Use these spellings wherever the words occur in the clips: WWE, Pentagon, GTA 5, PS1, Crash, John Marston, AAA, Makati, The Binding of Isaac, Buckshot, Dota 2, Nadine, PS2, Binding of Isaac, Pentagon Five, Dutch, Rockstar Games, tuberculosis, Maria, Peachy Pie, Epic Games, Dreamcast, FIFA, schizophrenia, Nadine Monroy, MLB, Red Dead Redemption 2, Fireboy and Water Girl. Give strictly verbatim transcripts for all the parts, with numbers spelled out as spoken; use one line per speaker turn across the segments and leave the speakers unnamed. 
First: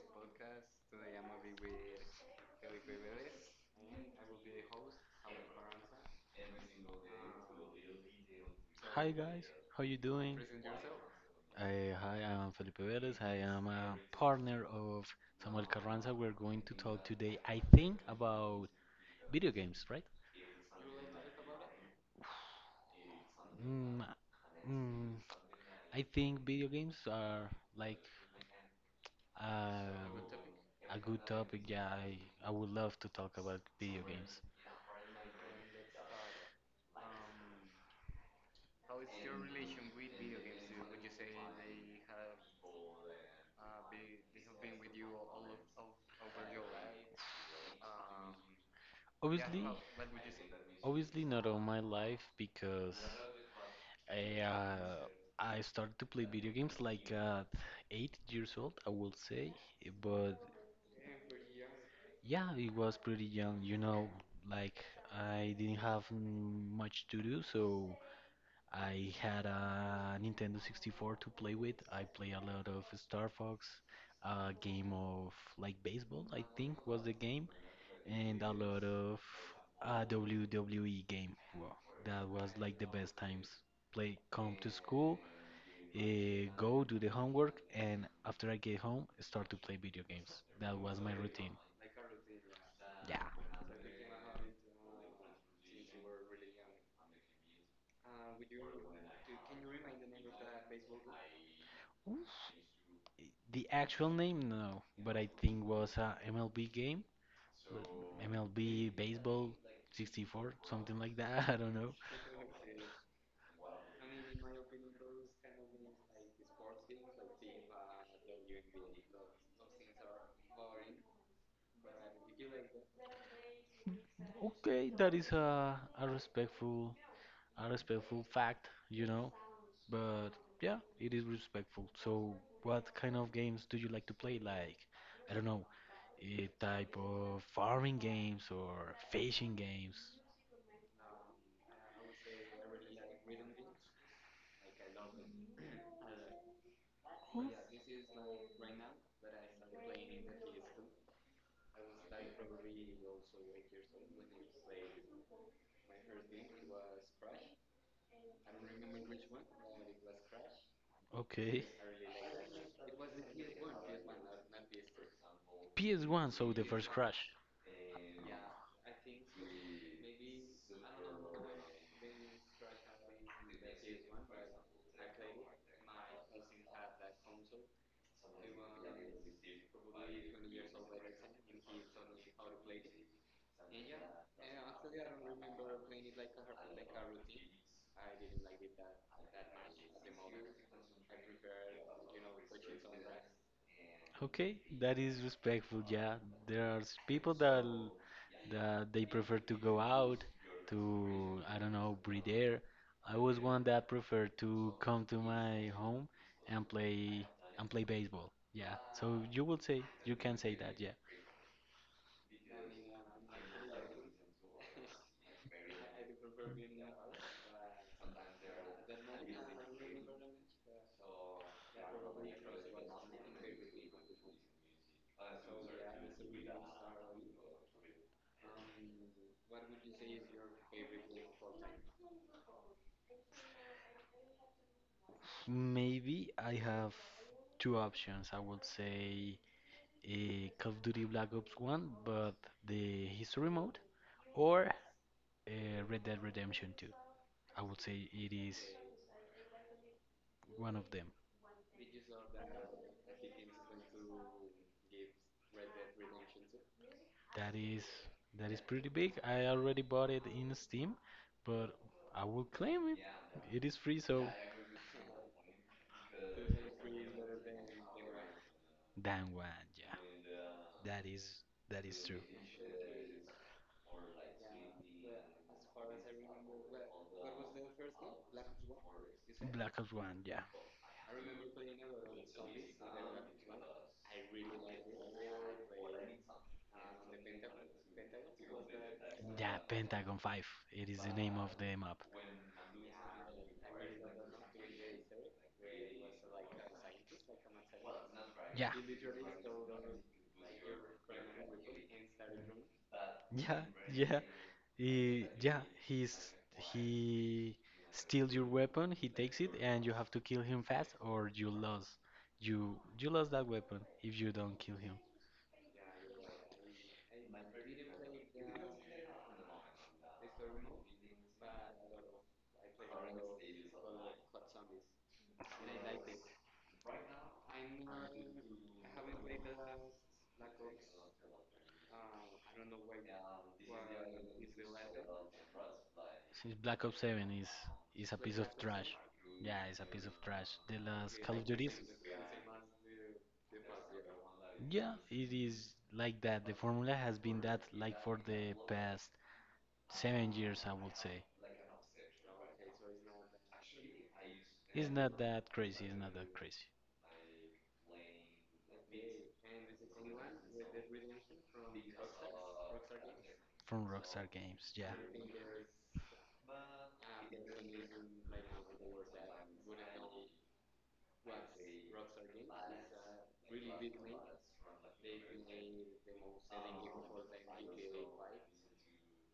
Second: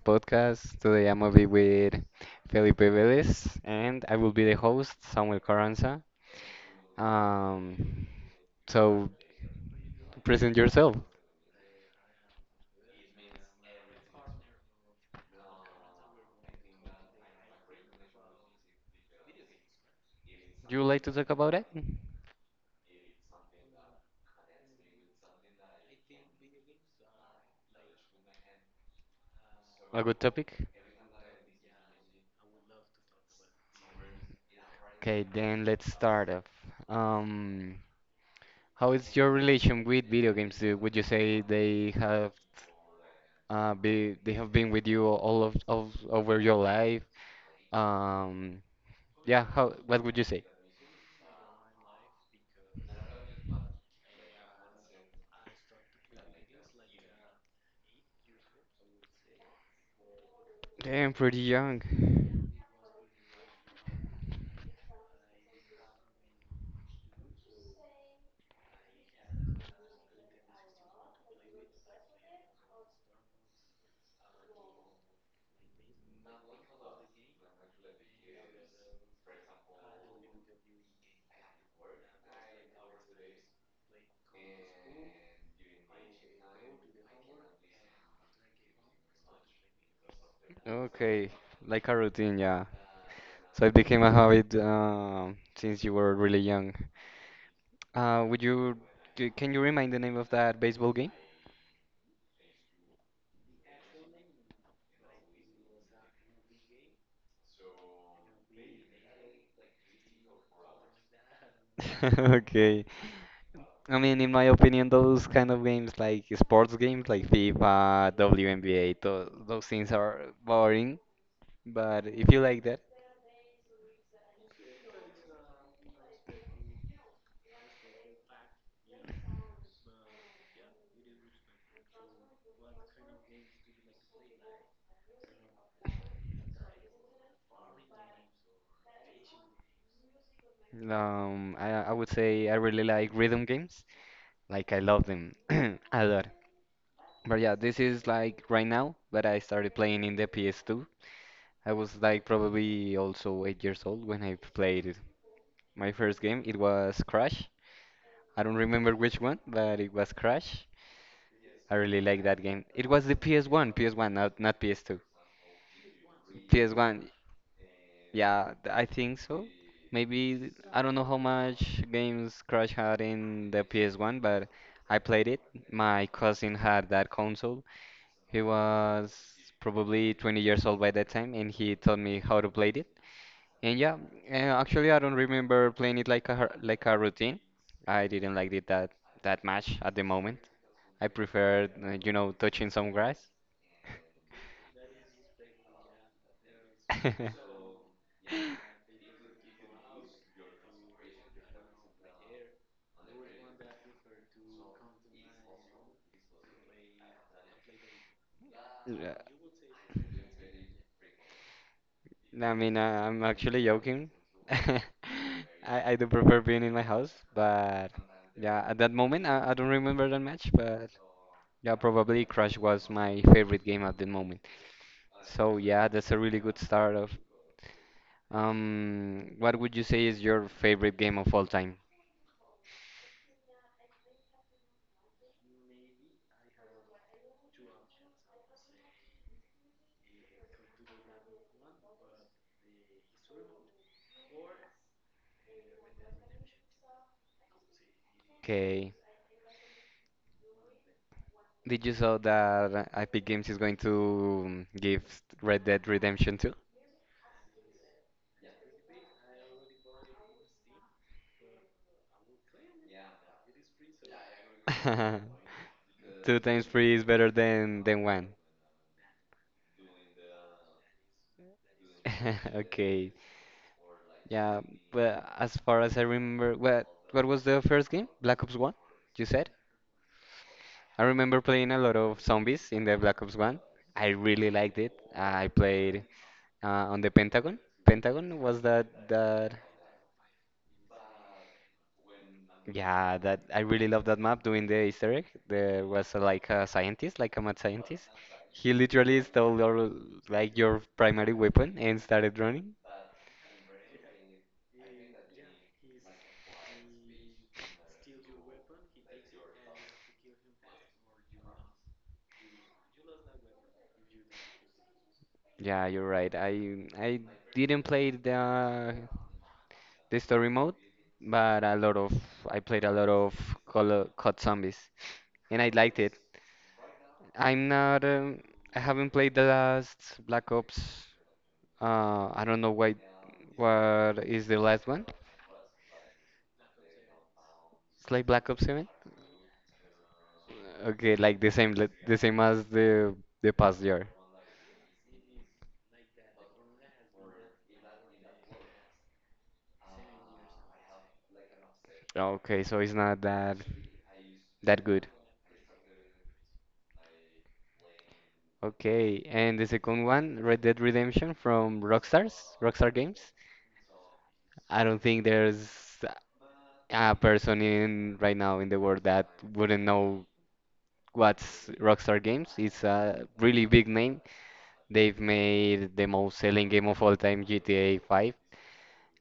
podcast. Today I'm gonna be with Felipe Velez, and I will be the host, Samuel Carranza. Um,
Hi
so
guys, how you doing?
present yourself.
Uh, hi, I'm Felipe Velez. I am a partner of Samuel Carranza. We're going to talk today, I think, about video games, right?
You would like to talk about it?
Mm, mm, I think video games are like uh,
A good topic?
a good topic. Yeah, I, I would love to talk about video games.
Okay, then let's start off. Um, how is your relation with video games? Uh, Would you say they have uh, be they have been with you all of, of over your life? Um, yeah,
Obviously,
how what would you say?
obviously not all my life because I, uh, I started to play video games like at eight years old, I will say. But
I'm pretty young.
yeah, it was pretty young. You know, like I didn't have mm, much to do, so I had a Nintendo sixty-four to play with. I play a lot of Star Fox, a game of like baseball, I think was the game, and a lot of uh, W W E game. Wow, that was like the best times. Play, come to school, uh, go do the homework, and after I get home, start to play video games. That was my
Okay,
routine.
like a routine, yeah.
Yeah.
So it became a habit um, since you were really young. Uh, would you, c- can you remind the name of that baseball game?
Oof. The actual name, no, but I think was a M L B game, but M L B baseball sixty-four, something like that. I don't know.
Okay. I mean, in my opinion, those kind of games, like sports games, like FIFA, W N B A, tho- those things are boring. But if you like that,
Okay, that is a, a respectful, a respectful fact, you know. But yeah, it is respectful. So, what kind of games do you like to play? Like, I don't know, a type of farming games or fishing games.
um, I, I would say I really like rhythm games. Like I love them a lot. But yeah, this is like right now, but I started playing in the P S two. I was like probably also eight years old when I played it. My first game, it was Crash. I don't remember which one, but it was Crash.
Okay.
I really like that game. It was the P S one, P S one, not not P S two.
P S one, so the first
P S one,
Crash.
yeah, th- I think so. Maybe th- I don't know how much games Crash had in the P S one, but I played it. My cousin had that console. He was probably twenty years old by that time, and he taught me how to play it. And yeah, uh, actually, I don't remember playing it like a har- like a routine. I didn't like it that that much at the moment. I preferred, uh, you know, touching some grass.
Okay, that is respectful. Yeah, there are s- people that l- that they prefer to go out to, I don't know, breathe air. I was one that preferred to come to my home and play and play baseball. Yeah, so
Yeah,
you will say you can say that. Yeah,
I mean, uh, I'm actually joking. I, I do prefer being in my house, but yeah, at that moment, I, I don't remember that much, but yeah, probably Crash was my favorite game at the moment. So yeah, that's a really good start of. Um, what would you say is your favorite game of all time?
maybe I have two options. I would say uh, Call of Duty Black Ops one, but the history mode, or uh, Red Dead Redemption two. I would say it is
Okay,
one of them.
did you saw that Epic Games is going to um, give Red Dead Redemption two?
That is that is pretty big. I already bought it in Steam, but I will claim it. It is free, so
Two times free is better than than one.
Dan one, yeah. That is that is true.
Okay. Yeah, well, as far as I remember, what what was the first game? Black Ops one, you said?
Black Ops One, yeah.
I remember playing a lot of zombies in the Black Ops one. I really liked it. I played uh, on the Pentagon. Pentagon was that
Yeah,
that
Pentagon Five. It is the name of the map.
yeah, that I really love that map doing the Easter egg. There was uh, like a scientist, like a mad scientist.
Yeah.
He literally stole your like your primary weapon and started running.
Yeah, yeah. He, yeah, he's he steals your weapon, he takes it, and you have to kill him fast, or you lose. You you lose that weapon if you don't kill him.
Yeah, you're right. I I didn't play the the story mode, but a lot of I played a lot of Call of- C O D Zombies, and I liked it. I'm not um, I haven't played the last Black Ops. Uh, I don't know why. What is the last one?
Since Black Ops seven is is
It's
a
like
piece of
Black Ops
trash.
seven.
Yeah, it's a piece of trash. The
Okay,
last Call
like
of
the
Duties.
same le- the same as the the past year.
Yeah, it is like that. The formula has been that like for the past seven years, I would say.
Okay, so it's not that that
It's
good.
not that crazy. It's not that crazy.
Okay, and the second one, Red Dead Redemption from Rockstars, Rockstar Games.
From Rockstar Games,
I
yeah.
don't think there's a person in right now in the world that wouldn't know what's Rockstar Games. It's a really big name. They've made the most selling game of all time, G T A five.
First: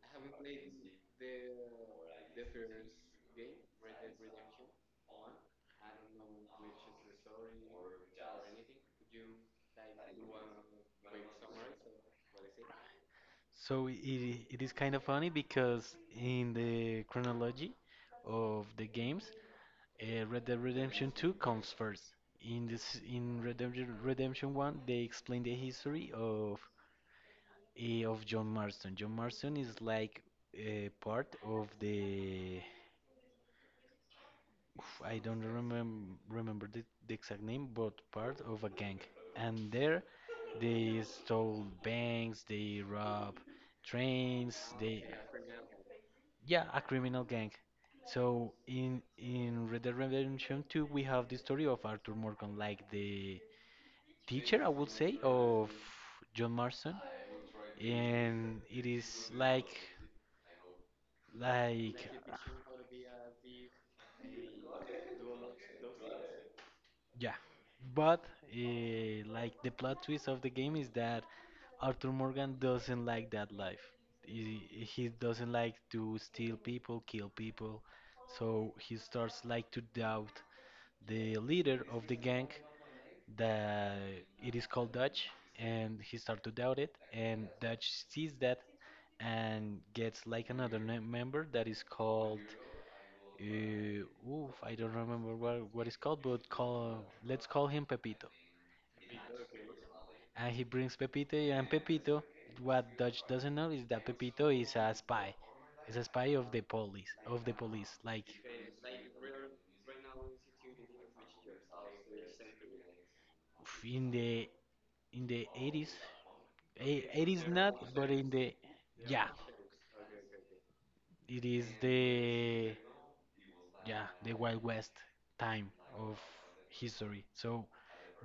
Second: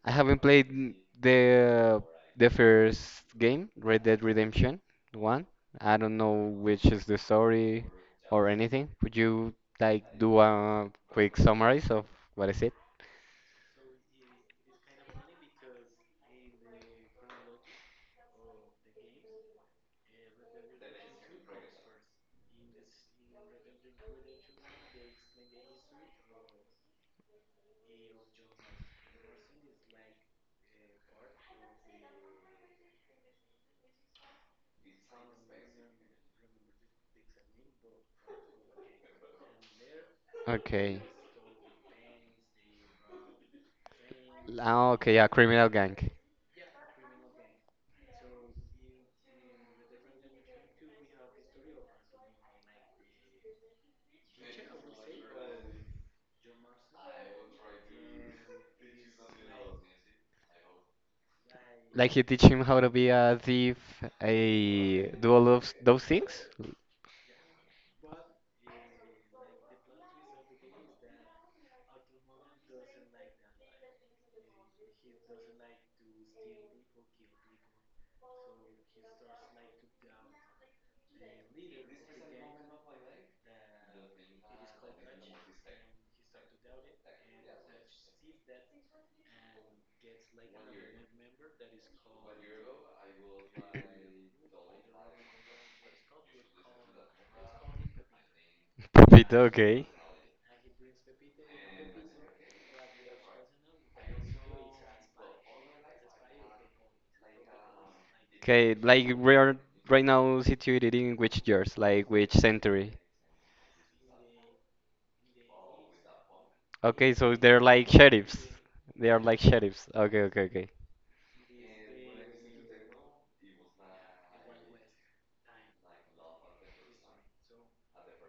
I haven't played n- the the first game, Red Dead Redemption one. I don't know which is the story or anything. Could you like do a quick summary of what is it?
So it, it is kind of funny because in the chronology of the games, uh, Red Dead Redemption two comes first. In this, in Redemption Redemption one, they explain the history of eh, of John Marston. John Marston is like a part of the, I don't remem remember the, the exact name, but part of a gang. And there
Okay.
they stole banks, they rob trains,
Ah,
they
okay, yeah, criminal gang.
yeah, a criminal gang. So in in Red Dead Redemption two we have the story of Arthur Morgan, like the teacher I would say of John Marston, and it is like like
Like you teach him how to be a thief, a do all of those things?
Yeah, but uh, like the plot twist of the game is that Arthur Morgan doesn't like that life. He, he doesn't like to steal people, kill people. So he starts like to doubt the leader of the gang that it is called Dutch, and he starts to doubt it. And Dutch sees that and gets like another ne- member that is called uh, oof, I don't remember what what it's called, but call let's call him Pepito.
Pepito, okay.
And he brings Pepito, and Pepito, what Dutch doesn't know is that Pepito is a spy. He's a spy of the police, of the police. Like
Okay, like we are right now situated in which years, like which century?
oof, in the in the eighties. Eh,
Okay, so
eighties
they're
not,
like
but in
sheriffs.
the
They are
yeah,
like sheriffs. Okay, okay, okay.
it is the yeah, the Wild West time of history. So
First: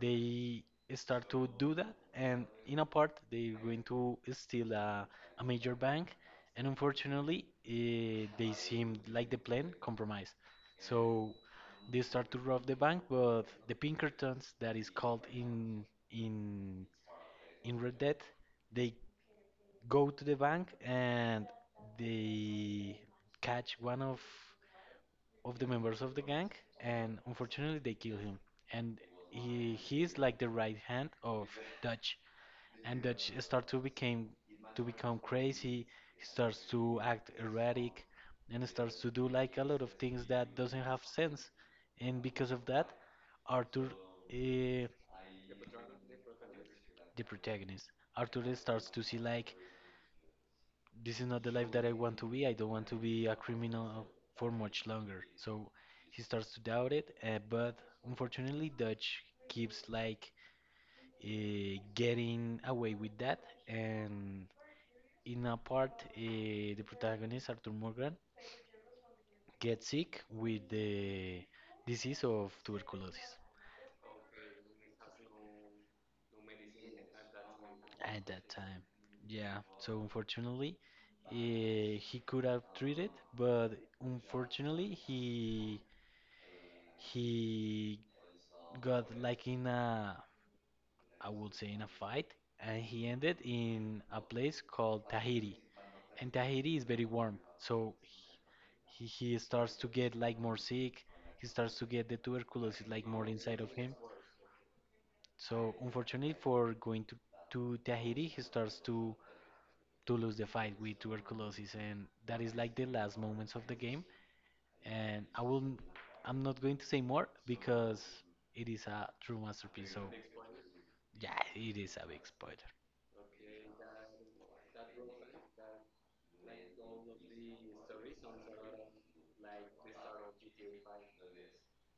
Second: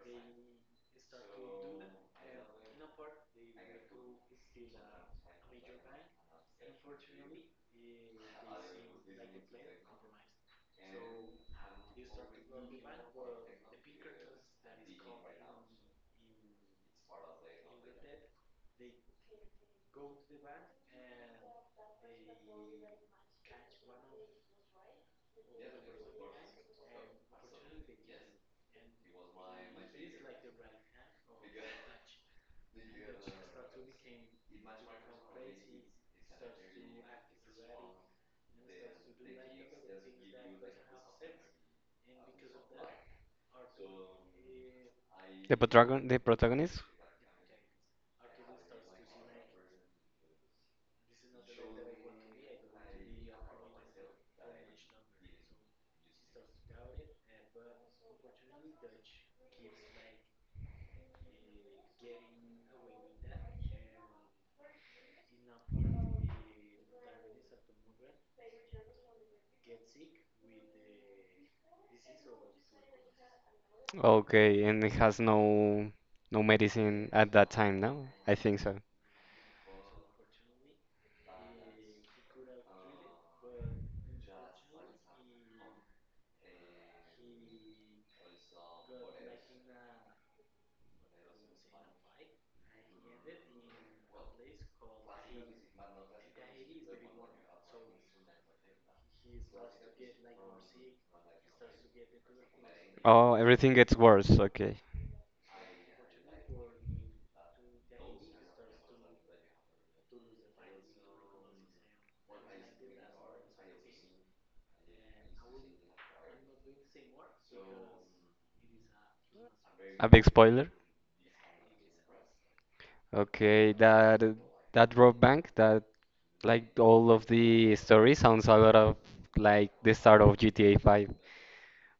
they start to do that, and in a part, they're going to steal a, a major bank, and unfortunately, eh, they seem like the plan compromised. So they start to rob the bank, but the Pinkertons, that is called in in in Red Dead, they go to the bank and they catch one of of the members of the gang, and unfortunately they kill him. And he he's like the right hand of Dutch, and Dutch start to became to become crazy. He starts to act erratic, and starts to do like a lot of things that doesn't have sense. And because of that, Arthur, uh,
The protagon the protagonist?
the protagonist, Arthur, starts to see like this is not the life that I want to be. I don't want to be a criminal for much longer. So he starts to doubt it, uh, but unfortunately, Dutch keeps like uh, getting away with that. And in a part, uh, the protagonist Arthur Morgan gets sick with the disease of tuberculosis.
Okay, and it has no no medicine at that time, no?
At
I
that
think so.
time. Yeah, so unfortunately, eh, he could have treated, but unfortunately, he he got like in a, I would say in a fight, and he ended in a place called Tahiti. And Tahiti is very warm, so he, he starts to get like more sick. He starts to get the tuberculosis like more
Oh,
inside
everything
of
gets
him.
worse. Okay.
So unfortunately for going to, to Tahiti, he starts to to lose the fight with tuberculosis, and that is like the last moments of the game. And I will, I I'm not going to say more because it is a true masterpiece. So
A big spoiler.
yeah, it is a big spoiler.
Okay, that that rob bank, that like all of the story sounds a lot of like the start of G T A five,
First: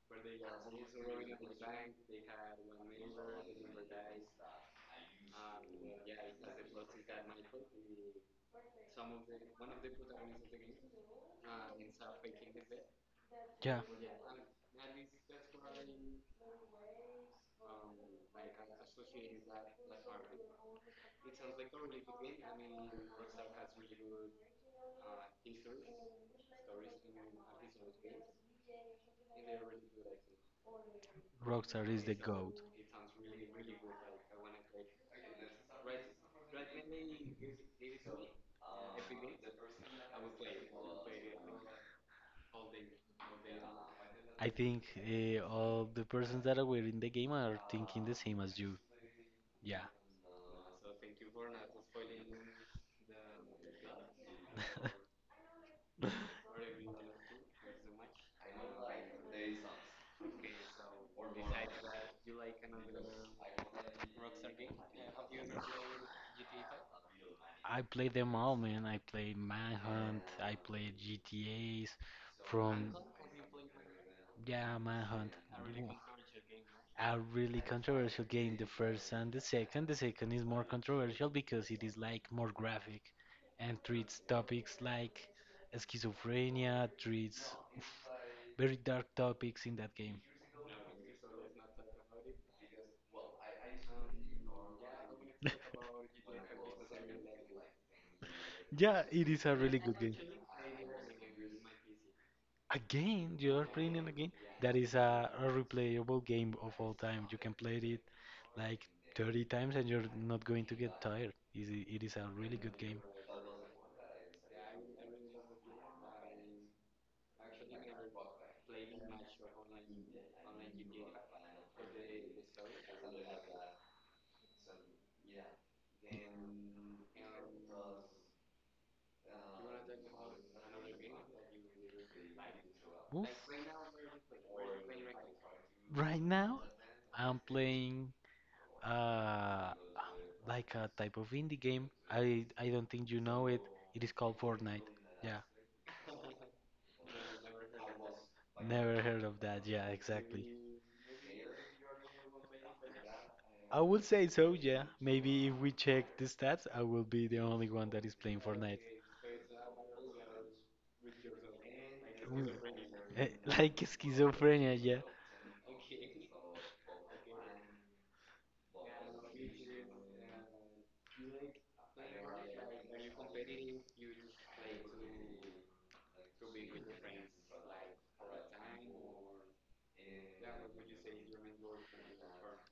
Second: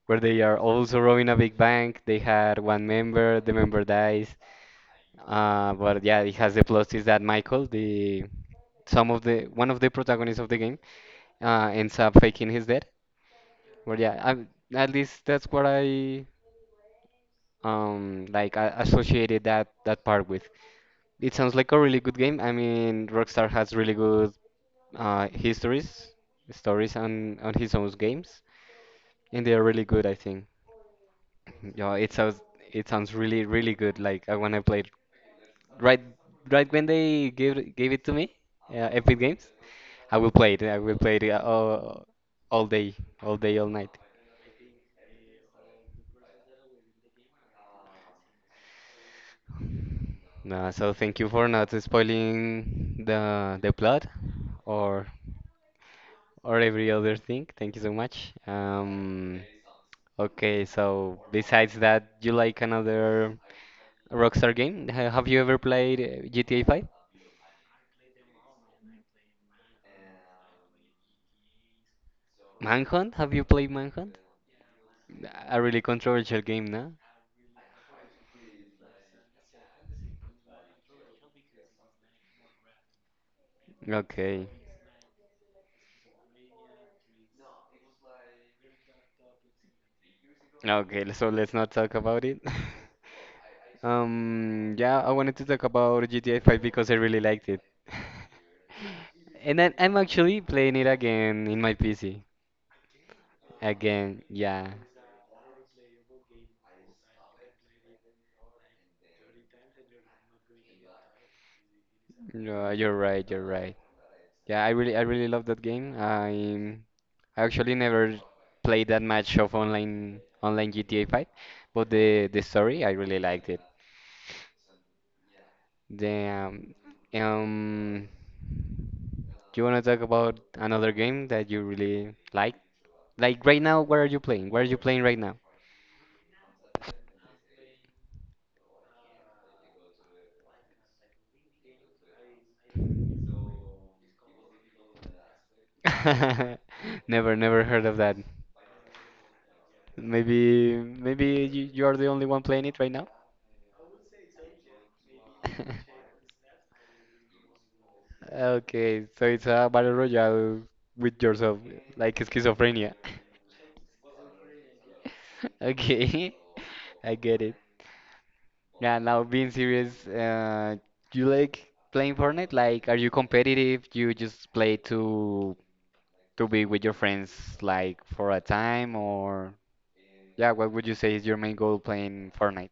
where they are also robbing a big bank. They had one member, the member dies, uh, but yeah, it has the plot twist that Michael, the some of the one of the protagonists of the game, uh, ends up faking his death.
Yeah,
But yeah, I, at least that's what I um like I associated that that part with. It sounds like a really good game. I mean, Rockstar has really good uh, histories, stories on on his own games, and they are really good, I think.
Rockstar
Yeah,
is
it
the
sounds
goat.
it sounds really really good. Like I wanna play it right right when they gave gave it to me, uh, Epic Games. I will play it. I will play it uh, all, all day, all day, all night.
I think uh, all the persons that are in the game are thinking the same as you. Yeah.
No, so thank you for not spoiling the the plot or or every other thing. Thank you so much. Um, okay, so besides that, you like another Rockstar game? Ha- Have you ever played uh, G T A five?
I played them all, man. I played Manhunt, I played G T As from.
Manhunt? Have you played Manhunt?
Yeah, Manhunt.
A really
w-
controversial game, no?
A really controversial game, the first and the second. The second is more controversial because it is like more graphic and treats
Okay.
topics like schizophrenia, treats oof, very dark topics in that game.
Okay, so let's not talk about it. Um, yeah, I wanted to talk about G T A five because I really liked it.
Yeah, it is
And
a
then
really
I'm
good game.
actually playing it again in my P C.
Again, you are playing it
Again,
again.
yeah.
That is a, a replayable game of all time. You can play it like thirty times and you're not going to get tired. Is It it is a really
No,
good
you're
game.
right, you're right. Yeah, I really I really love that game. I I actually never played that much of online online G T A five, but the the story I really liked it. Damn. Um, do you want to talk about another game that you really like? Like
Oof.
right now, what are you playing? What are you playing right now?
Right now, I'm playing uh, like a type of indie game. I I don't think you know it. It is called Fortnite. Yeah,
Never, never heard of that.
never heard of that. Yeah, exactly.
Maybe, maybe you, you are the only one playing it right now.
I would say so, yeah. Maybe if we check the stats, I will be the only one that is playing Fortnite.
Okay, so it's a battle royale with yourself, like
Mm.
schizophrenia.
Eh, Like schizophrenia, yeah.
Okay, I get it. Yeah, now being serious, uh, you like playing Fortnite? Like, are you competitive? You just play to to be with your friends, like for a time, or yeah, what would you say is your main goal playing Fortnite?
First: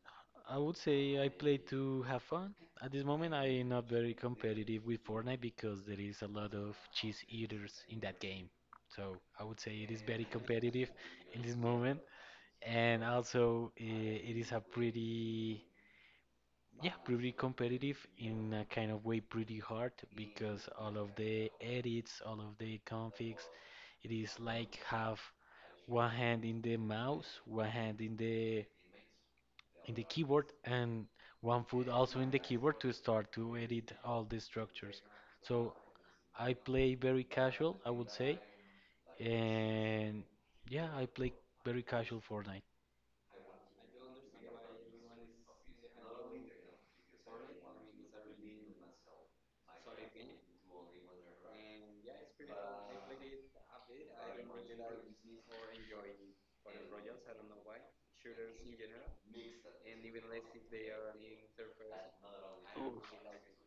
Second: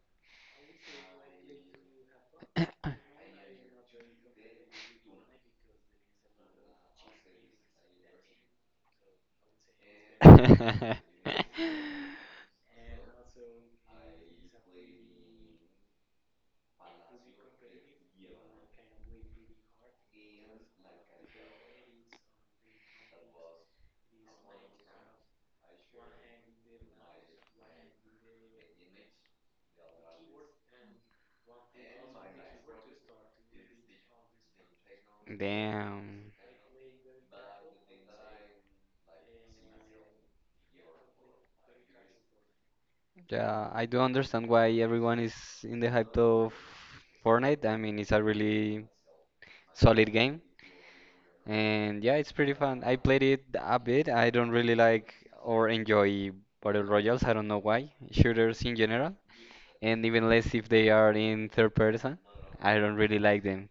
I would say I play to have fun. At this moment, I am not very competitive with Fortnite because there is a lot of cheese eaters in that game. So I would say it is very competitive in this moment. And also, eh, it is a pretty Yeah, pretty competitive in a kind of way, pretty hard because all of the edits, all of the configs, it is like have one hand in the mouse, one hand in the in the keyboard, and one foot also in the keyboard to start to edit all the structures. So
Damn.
I play very casual, I would say, and yeah, I play very casual Fortnite.
Yeah, I do understand why everyone is in the hype of Fortnite. I mean, it's a really solid game. And yeah, it's pretty fun. I played it a bit. I don't really like or enjoy Battle Royales. I don't know why. Shooters in general. And even less if they are in third person. I don't really like them.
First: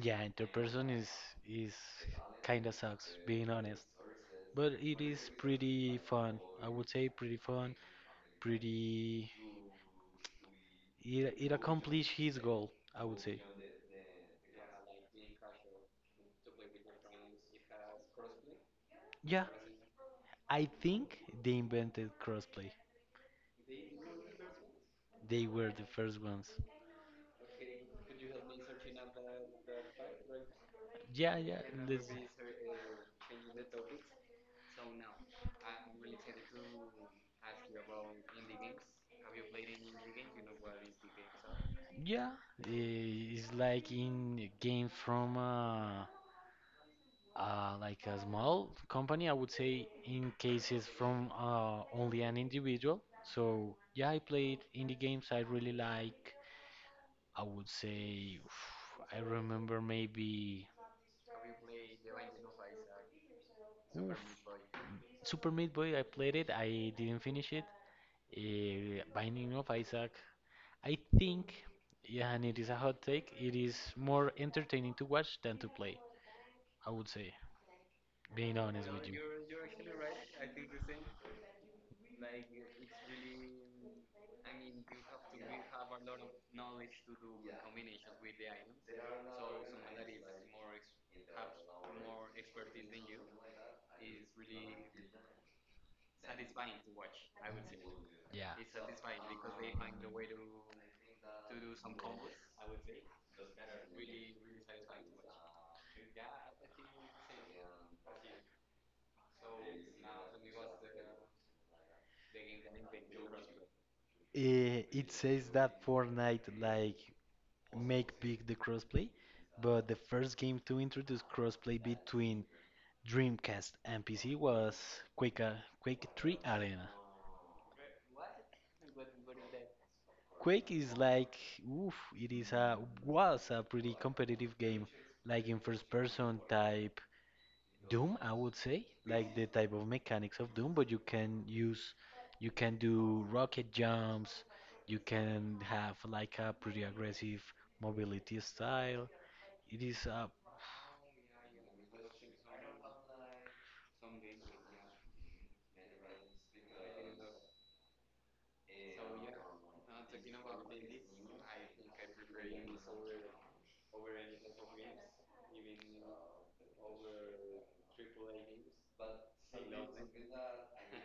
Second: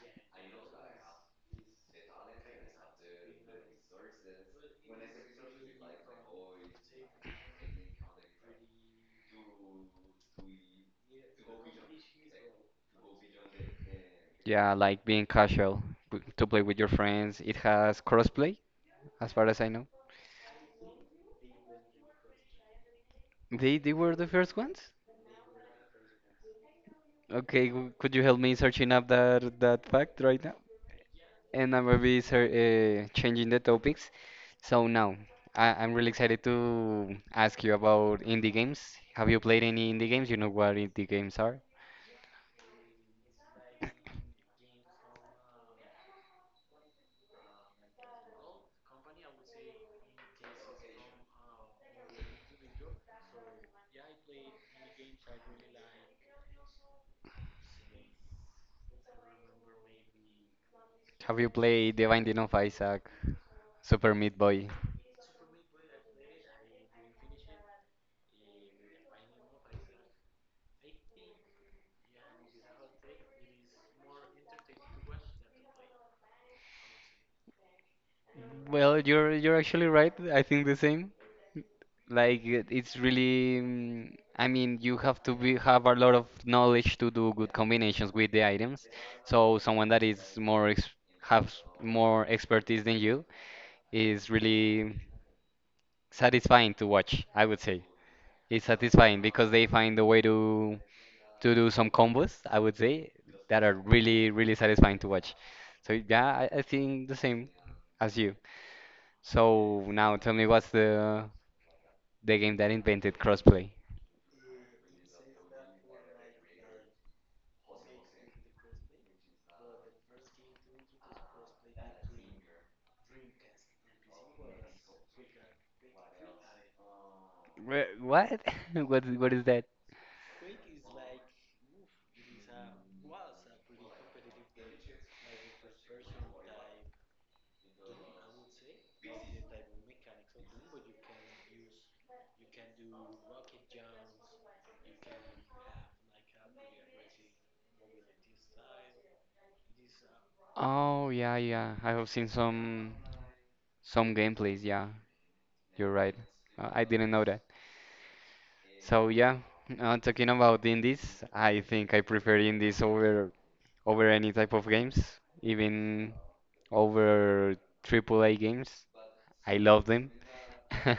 Yeah, interperson is is kind of sucks, being honest. But it is pretty fun. I would say pretty fun, pretty. It, it accomplished his goal, I would say.
Yeah, I like being casual w- to play with your friends. It has crossplay, as
Yeah,
far as I know.
I think they invented crossplay.
They they were the first ones?
They were the first ones.
Okay, w- could you help me searching up that that fact right now?
Yeah, yeah.
And I'm gonna
Let's.
be ser uh, changing the topics. So now, I I'm really excited to ask you about indie games. Have you played any indie games? You know what indie games are?
Yeah, eh, it's like in a game from uh, uh, like a small company, I would say, in cases from uh, only an individual. So yeah, I played indie games I really like. I would say, I remember maybe
Have you played The Binding of Isaac,
remember
Super
f-
Meat Boy?
Super Meat Boy. I played it. I didn't finish it. Uh, Binding of Isaac. I think, yeah, and it is a hot take. It is more entertaining to watch than to play. I would say, being honest
Well,
with you.
you're you're actually right. I think the same. Like it- it's really, mm, I mean, you have to be have a lot of knowledge to do good combinations with the items. So someone that is more ex has more expertise than you is really satisfying to watch, I would say.
Yeah.
It's satisfying because they find a way to to do some combos, I would say, that are really, really satisfying to watch. So yeah, I, I think the same as you. So now tell me what's the the game that invented crossplay?
Eh, It says that Fortnite like make big the crossplay, but the first game to introduce crossplay between Dreamcast and P C was Quake, uh, Quake three Arena.
Wha- What? What? What is that?
Quake is like, oof, it is a was a pretty competitive game, like in first person type Doom, I would say, like the type of mechanics of Doom, but you can use, you can do rocket jumps, you can have like a pretty aggressive mobility style. It is a
Oh yeah, yeah. I have seen some some gameplays. Yeah, you're right. Uh, I didn't know that. So yeah, uh, talking about indies, I think I prefer indies over over any type of games, even over triple A games. I love them.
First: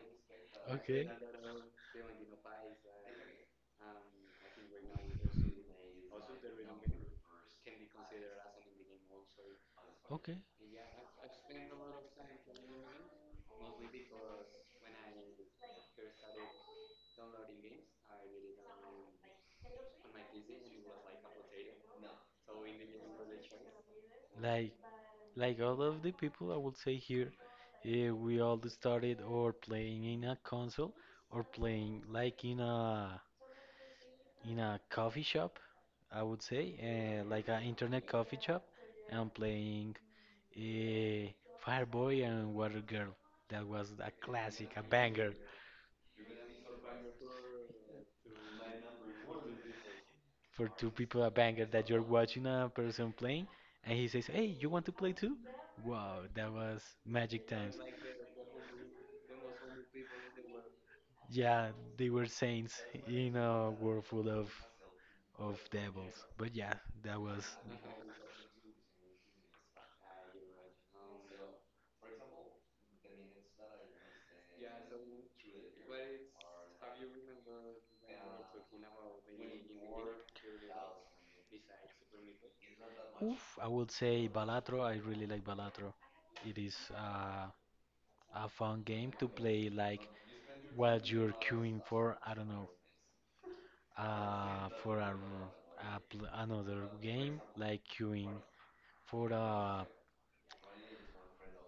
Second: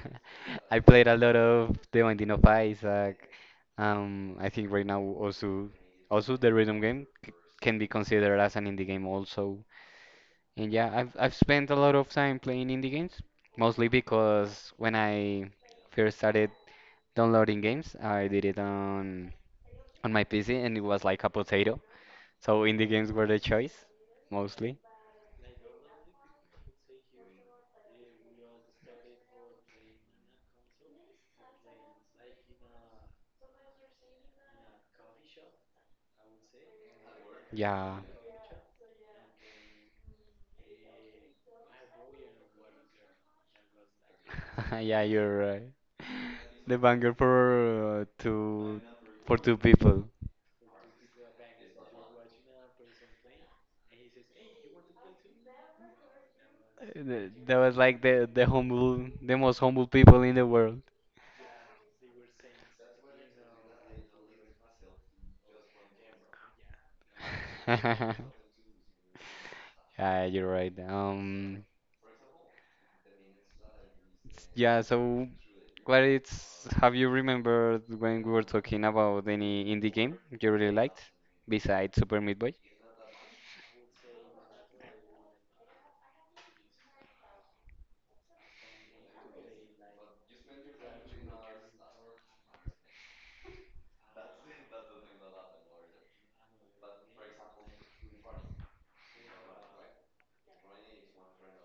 I
Okay,
played
okay.
a lot of The Binding of Isaac. Um, I think right now also also the rhythm game c- can be considered as an indie game also. And yeah, I've I've spent a lot of time playing indie games, mostly because when I first started downloading games, I did it on on my P C and it was like a potato. So indie games were the choice,
Like
mostly.
like all of the people, I would say here, eh, we all started or playing in a console or playing like in a in a coffee shop I would say, uh, like an
Yeah.
internet coffee shop, and playing uh, Fireboy and Water Girl. That was a classic, a
Yeah,
banger
you're right. The banger for uh, two for two people.
for two people, a banger that you're watching a person playing, and he says, "Hey, you want to play too?" Wow, that was
Uh, th-
magic
That was
times.
like the the humble the most humble people in the world.
Yeah, they were saints in a world full of of devils. But yeah, that was.
Yeah, you're right. Um, yeah, so What it's have you remembered when we were talking about any indie game you really liked besides Super Meat Boy?
Oof, I would say Balatro. I really like Balatro. It is uh, a fun game to play, like while you're queuing for, I don't know, uh, for a, a pl- another game, like queuing for a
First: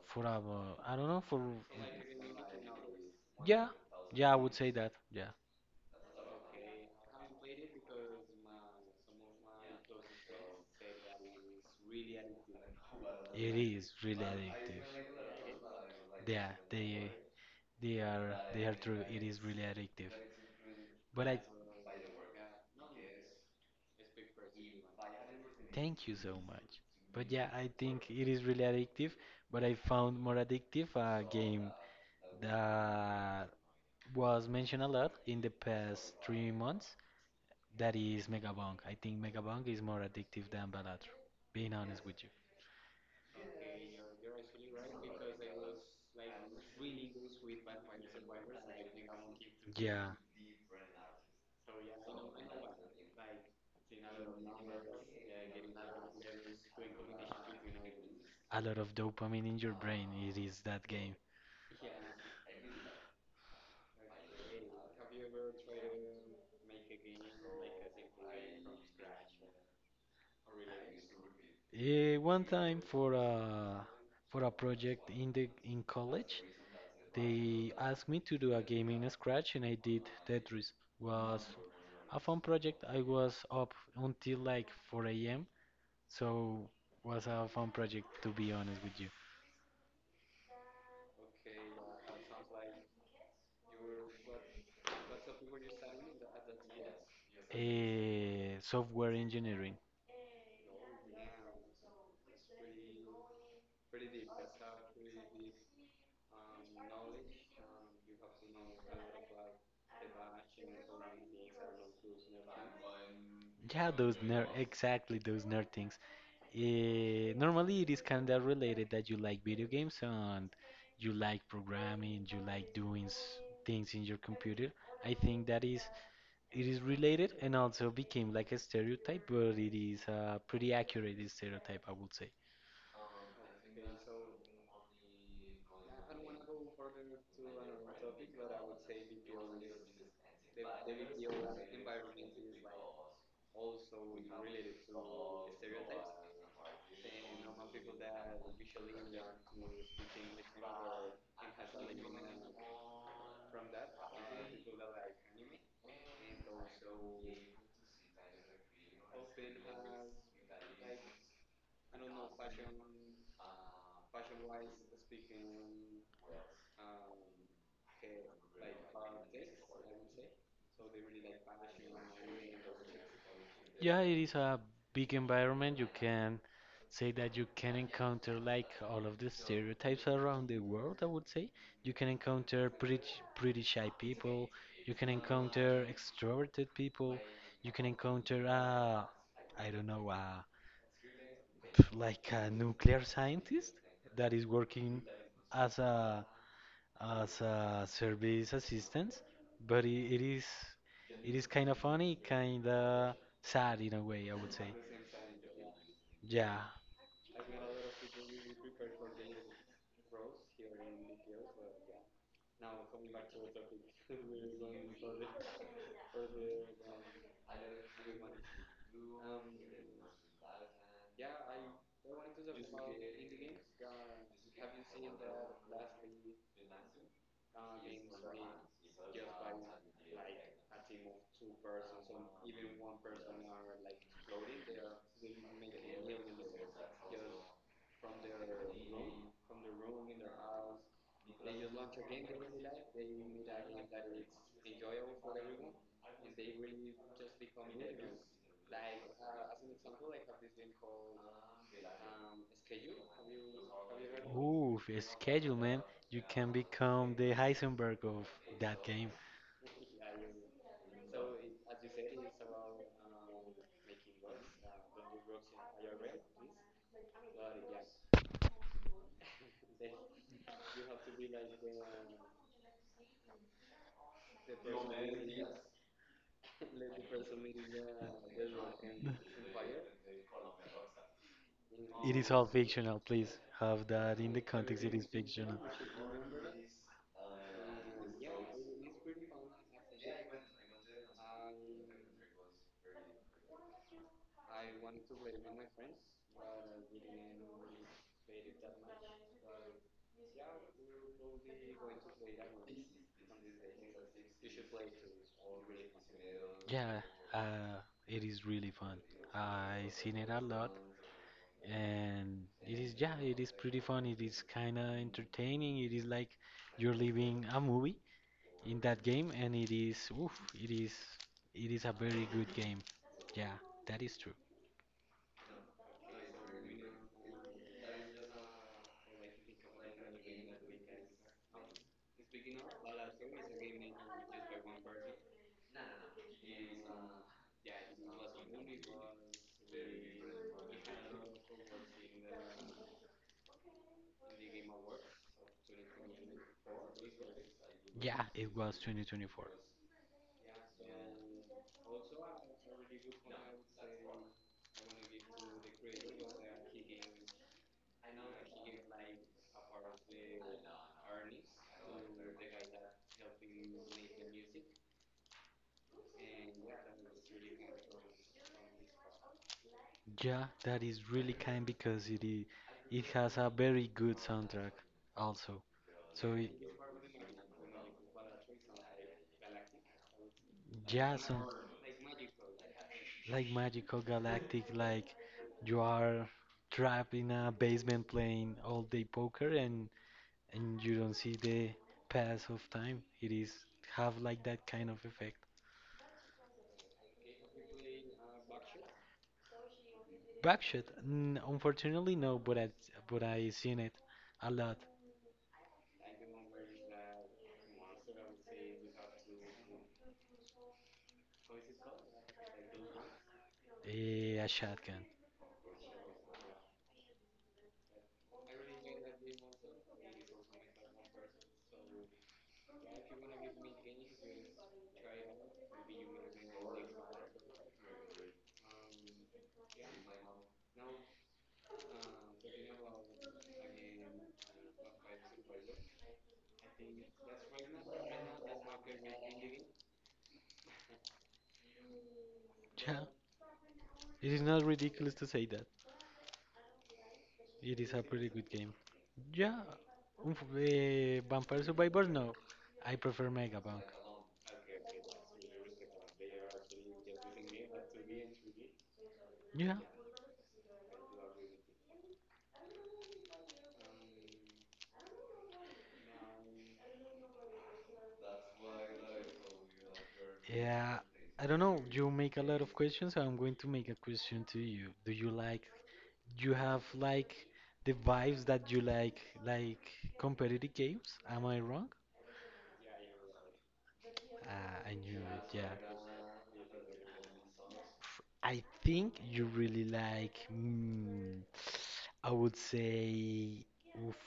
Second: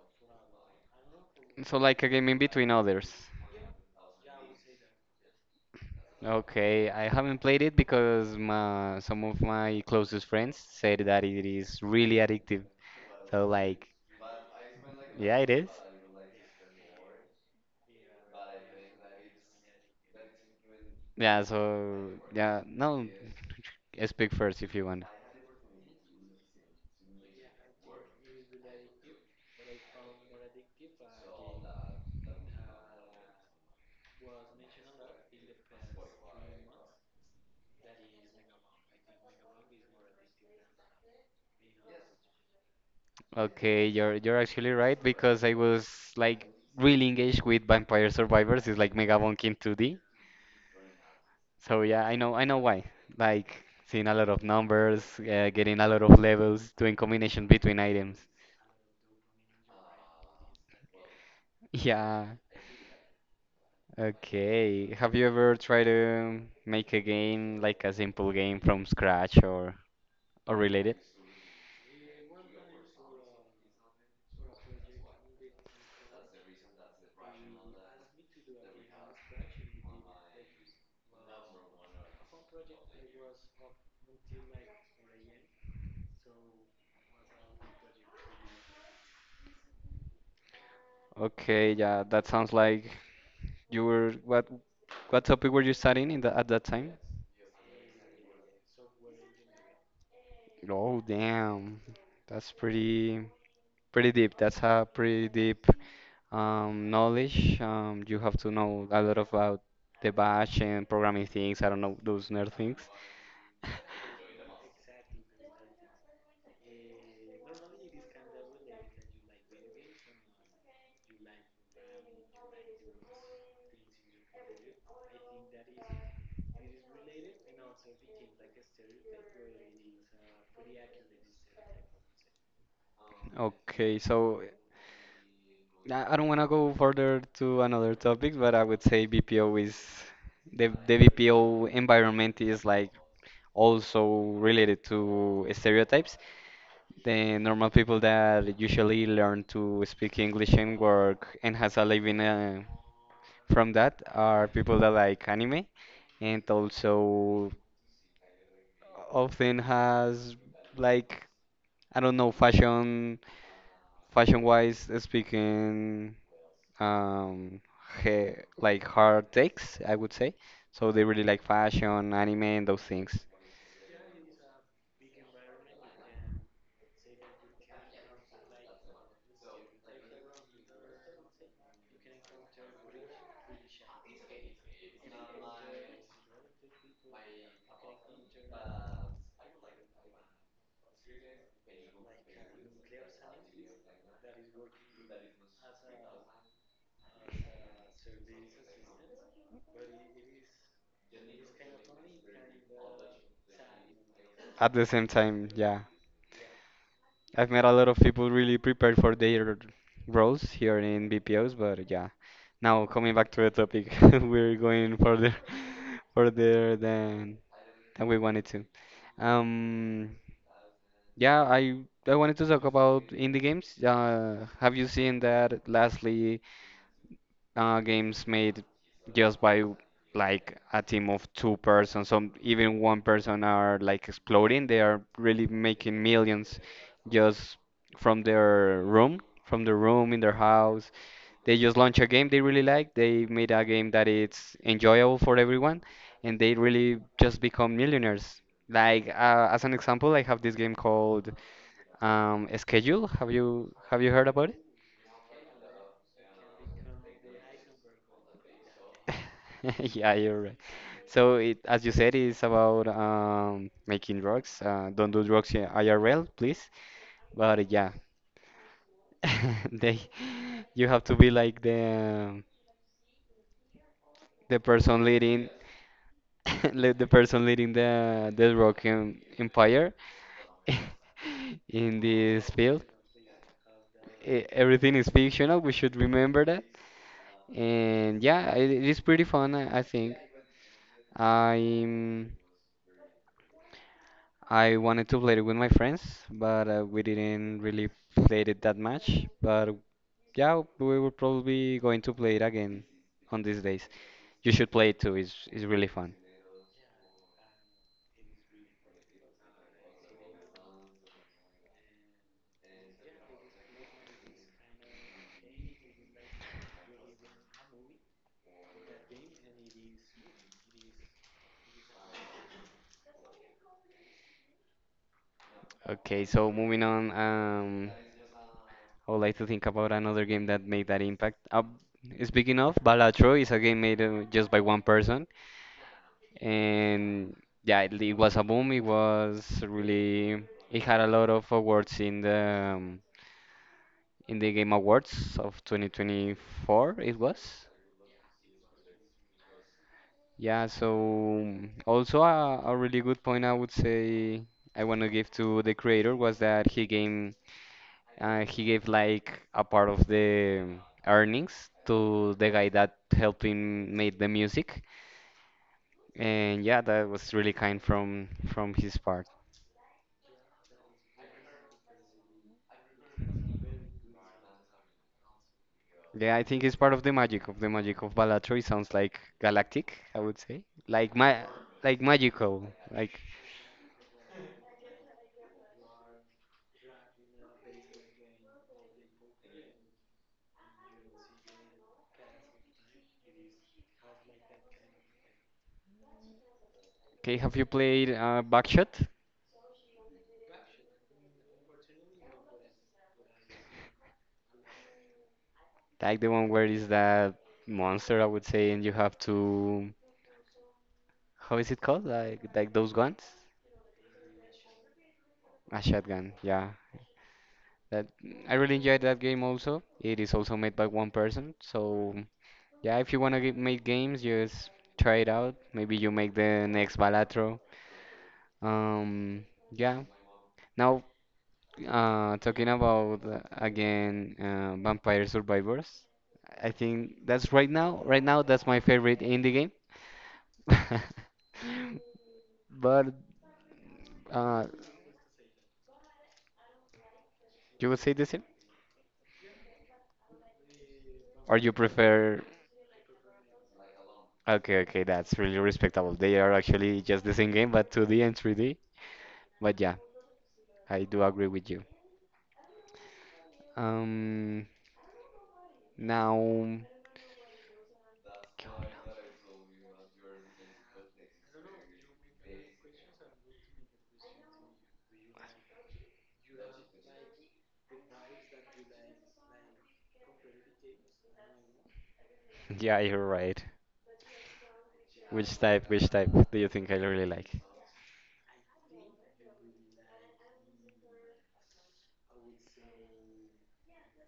for a uh, I don't know for
So like a game in between others.
yeah yeah I would say that. Yeah,
Okay, I haven't played it because my, some of my closest friends said that it is really addictive. So
it
like,
is really addictive.
yeah, it is.
Yeah, they they are they are true. It is really addictive. But I
Yeah, so yeah, no, speak first if you want.
Thank you so much. But yeah, I think it is really addictive, but I found more addictive a game that was mentioned a lot in the past three months. That is Megabong. I think Megabong is more addictive than Balatro, being honest with you.
Okay, you're you're actually right because I was like really engaged with Vampire Survivors. It's like Mega Monkey in two D.
Yeah,
So yeah, I know I know why. Like seeing a lot of numbers, uh, getting a lot of levels, doing combination between items.
a lot of dopamine in your brain. It is that game.
Yeah. Okay. Have you ever tried to make a game like a simple game from scratch or or related?
Eh, one time for a for a project in the in college, they asked me to do a game in Scratch and I did Tetris. Was a fun project. I was up until like four a m. So was a fun project to be honest with you.
Okay, yeah, that sounds like you were what what topic were you studying in the, at that time?
Uh, software engineering.
Oh, damn. That's pretty pretty deep. That's a pretty deep um, knowledge. Um, you have to know a lot about the bash and programming things. I don't know those nerd things.
Yeah, those nerd, exactly those nerd things. Eh, normally, it is kind of related that you like video games and you like programming, you like doing s- things in your computer. I think that is It is related and also became like a stereotype, but it is a pretty accurate stereotype, I would say.
Okay, so I I don't want to go further to another topic, but I would say B P O is the the B P O environment is like also related to stereotypes. The normal people that usually learn to speak English and work and has a living uh, from that are people that like anime and also often has like I don't know fashion fashion wise speaking um he, like hard takes I would say, so they really like fashion, anime and those things
Yeah, it is a big environment. You can say that you can encounter like all of the stereotypes around the world, I would say. You can encounter pretty, sh- pretty shy people. You can encounter extroverted people. You can encounter, uh, I don't know, uh, like a nuclear scientist that is working as a as a service assistant, but it, it is it is kind of funny, kind of sad in a way, I would say.
at the same time. Yeah,
Yeah.
I've met a lot of people really prepared for their roles here in B P Os, but yeah, now coming back to the topic, we're going further further than than we wanted to. um Yeah, I I wanted to talk about indie games. Uh, have you seen that lastly uh, games made just by like a team of two persons, some even one person, are like exploding. They are really making millions just from their room, from their room in their house. They just launch a game they really like. They made a game that it's enjoyable for everyone, and they really just become millionaires. Like uh, as an example, I have this game called. Um, schedule, have you have you heard about it?
Ooh, a schedule, man. You can become the Heisenberg of that game.
Yeah, you're right. So it, as you said, it's about um, making drugs. Uh, don't do drugs in I R L, please. But uh, yeah, they you have to be like the the person leading le- the person leading the the drug em- empire in
It is all
this field.
fictional, please. Have that in the
E-
context, it
Everything
is
is
fictional.
fictional. We should remember that. And yeah, it, it is pretty fun, I I think. I'm I wanted to play it with my friends, but uh, we didn't really play it that much. But yeah, we will probably going to play it again on these days. You should play it too. It's it's really fun.
Yeah, uh, it is really fun. I seen it a lot. And it is, yeah, it is pretty fun, it is kind of entertaining, it is like you're living a movie in that game, and it is, oof, it is it is a very good game. Yeah, that is true.
Okay, so moving on, um, I would like to think about another game that made that impact. Uh, speaking of, Balatro is a game made uh, just by one person, and yeah, it, it was a boom. It was really, it had a lot of awards in the um, in the Game Awards of twenty twenty-four it was.
Yeah, it was twenty twenty-four.
Yeah, so also a, a really good point I would say I want to give to the creator was that he gave uh, he gave like a part of the earnings to the guy that helped him make the music. And yeah, that was really kind from from his part.
Yeah, that is really kind because it is, it has a very good soundtrack also. So
Yeah, I
it,
think it's part of the magic of the magic of Balatro. It sounds like galactic, I would say. Like
yeah,
ma
so
like magical, like,
like magical galactic, like you are trapped in a basement playing all day poker and and you don't see the pass of time. It is, have like that kind of effect.
okay, have you played uh, Buckshot?
Backshot, n- unfortunately no, but i but I seen it a lot.
Like the one where is that monster, I would say, and you have to, how is it called? Like like those guns?
Eh, a shotgun.
A shotgun, yeah. That I really enjoyed that game also. It is also made by one person, so yeah, if you wanna get, make games, just try it out. Maybe you make the next Balatro. Um, yeah. Now, uh, talking about uh, again uh, Vampire Survivors. I think that's right now. Right now, that's my favorite indie game.
Yeah,
But
it is
uh,
not ridiculous to say that it
you
is
would
a
say the
pretty
same,
good game. Yeah, uh,
or
vampire
you
survivors, no.
prefer?
I prefer Mega Bank.
Okay, okay, that's really respectable. They are actually just the same game, but two D and three D.
Yeah,
But yeah, I do agree with you. Um, now,
yeah. I don't know. You make a lot of questions, so I'm going to make a question to you. Do you like, you have like the vibes that you like, like competitive games? Am I wrong?
yeah, you're right.
Uh, I knew it,
Which
yeah.
type? Which type do you think I really like?
F- I think you really like, mm, I would say, oof,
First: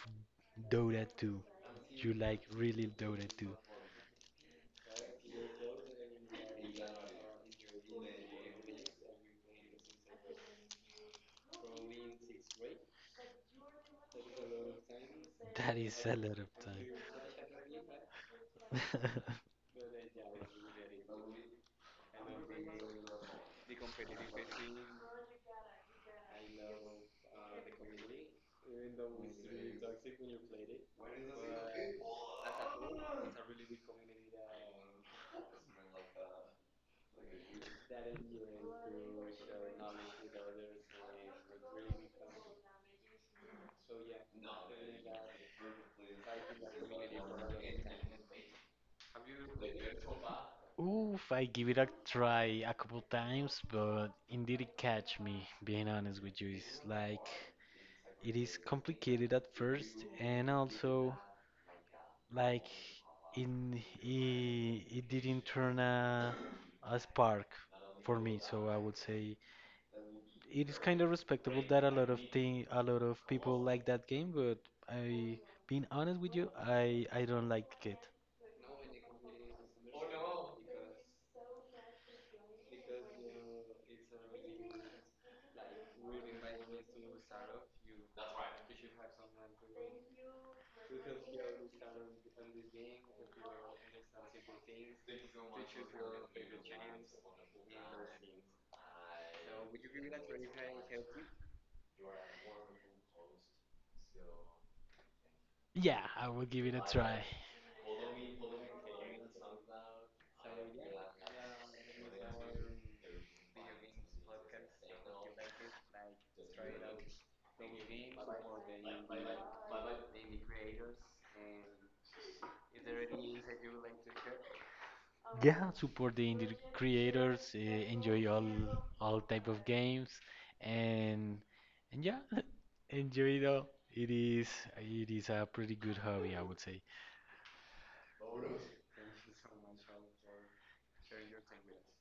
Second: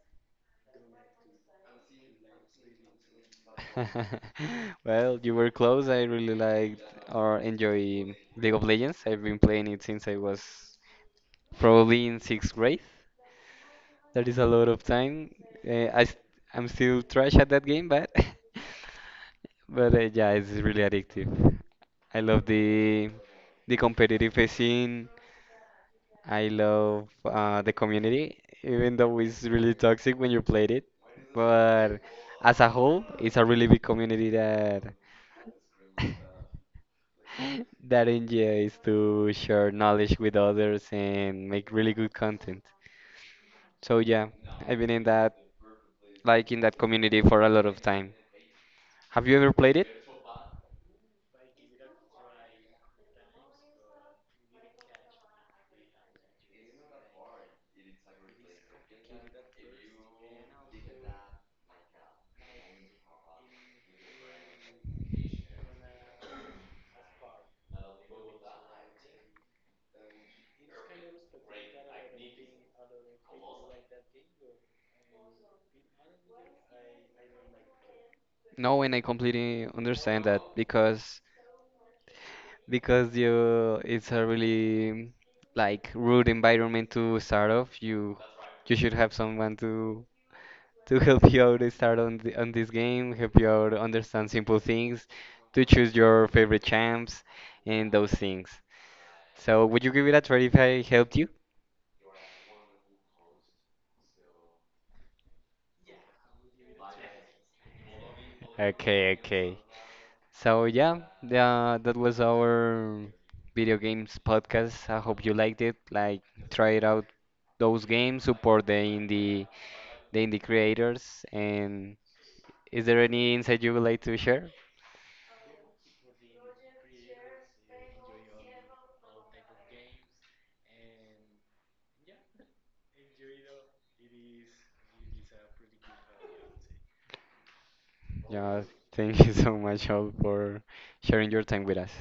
Dota two. You like really Dota two.
Well, you were close. I really liked or enjoy League of Legends. I've been playing it since I was probably in sixth grade. That is a lot of time.
That
Uh,
is
I
a
st
lot of
I'm still trash at that game, but
time.
but uh, yeah, it's really addictive. I love the the competitive scene. I love uh, the community, even though it's really toxic when you played it. But as a whole, it's a really big community that that enjoys to share knowledge with others and make really good content. So yeah, I've been in that like in that community for a lot of time. Have you ever played it?
Oof, I give it a try a couple times, but indeed it catch me, being honest with you. It's like it is complicated at first and also like in it, it didn't turn a, a spark for me, so I would say it is kind of respectable that a lot of thing a lot of people like that game, but I being honest with you, I I don't like it.
No, and I completely understand that because because you it's a really like rude environment to start off. You you should have someone to to help you out to start on the, on this game, help you out understand simple things, to choose your favorite champs and those things. So would you give it a try if I helped you?
Yeah, I will give it a try.
Okay, okay. So yeah, yeah, that was our video games podcast. I hope you liked it. Like try it out those games, support the indie the indie creators and is there any insight you would like to share?
Yeah, support the indie creators. Uh, enjoy all all type of games and and yeah enjoy it all. It is it is a pretty good hobby, I would say.
Yeah, thank you so much all for sharing your time with us.